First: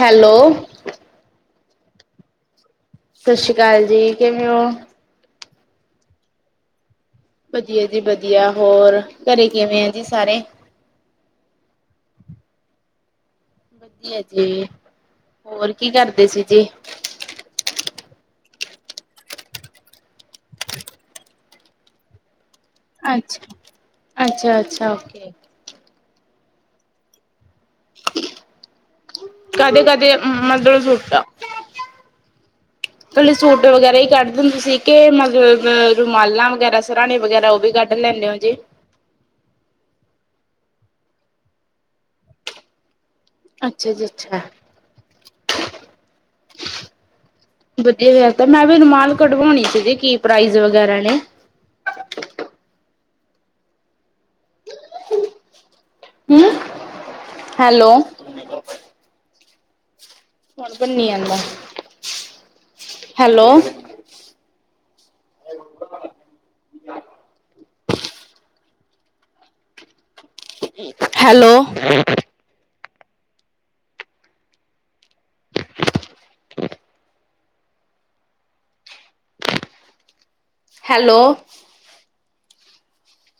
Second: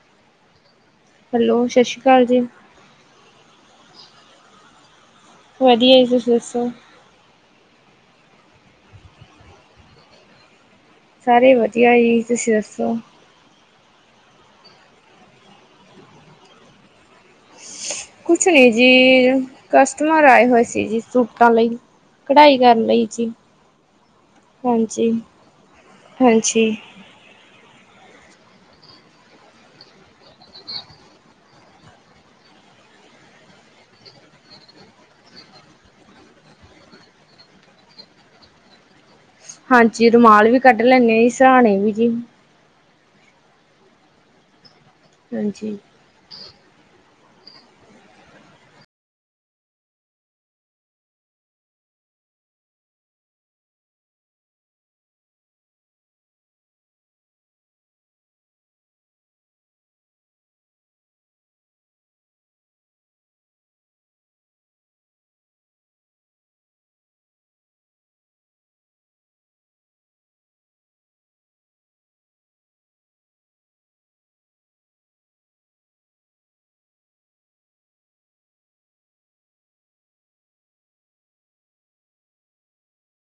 Hello hello, ਸਤਿ ਸ਼੍ਰੀ ਅਕਾਲ ਜੀ ਸਤਿ ਸ਼੍ਰੀ ਅਕਾਲ ਜੀ, ਕਿਵੇਂ ਉਂ। ਵਧੀਆ ਜੀ, ਤੁਸੀਂ ਦੱਸੋ। ਵਧੀਆ ਜੀ ਵਧੀਆ ਹੋਰ, ਘਰੇ ਕਿਵੇਂ ਐ ਜੀ ਸਾਰੇ। ਸਾਰੇ ਵਧੀਆ ਜੀ, ਤੁਸੀਂ ਦੱਸੋ। ਵਧੀਆ ਜੀ, ਹੋਰ ਕੀ ਕਰਦੇ ਸੀ ਜੀ। ਕੁਛ ਨਹੀਂ ਜੀ, ਕਸਟਮਰ ਆਏ ਹੋਏ ਸੀ ਜੀ ਸੂਟਾਂ ਲਈ। ਕਢਾਈ ਕਰਨ ਲਈ ਜੀ, ਅੱਛਾ ਅੱਛਾ ਅੱਛਾ ਹਾਂਜੀ, ਓਕੇ ਹਾਂਜੀ। ਕਦੇ ਕਦੇ ਮਤਲਬ ਸੂਟਾ [inaudible] ਕਲੇ ਸੂਟ ਵਗੈਰਾ ਹੀ ਕੱਢ ਦਿੰਦੇ ਸੀ ਕਿ ਮਤਲਬ ਰੁਮਾਲਾਂ ਵਗੈਰਾ ਸਰਾਣੇ ਵਗੈਰਾ ਉਹ ਵੀ ਕੱਢ ਲੈਂਦੇ ਹੋ ਜੀ। ਹਾਂਜੀ, ਰੁਮਾਲ ਵੀ ਕੱਢ ਲੈਂਦੇ ਹਾਂ, ਸਰਾਣੇ ਵੀ ਜੀ। ਅੱਛਾ ਜੀ ਅੱਛਾ ਹੋਰ ਜੀ ਵਧੀਆ ਹੋਇਆ ਫਿਰ ਤਾਂ ਮੈਂ ਵੀ ਰੁਮਾਲ ਕਢਵਾਉਣੀ ਸੀਗੇ, ਕੀ ਪ੍ਰਾਈਜ਼ ਵਗੈਰਾ ਨੇ। Hello hello. ਹੈਲੋ। [inaudible] ਹੈਲੋ।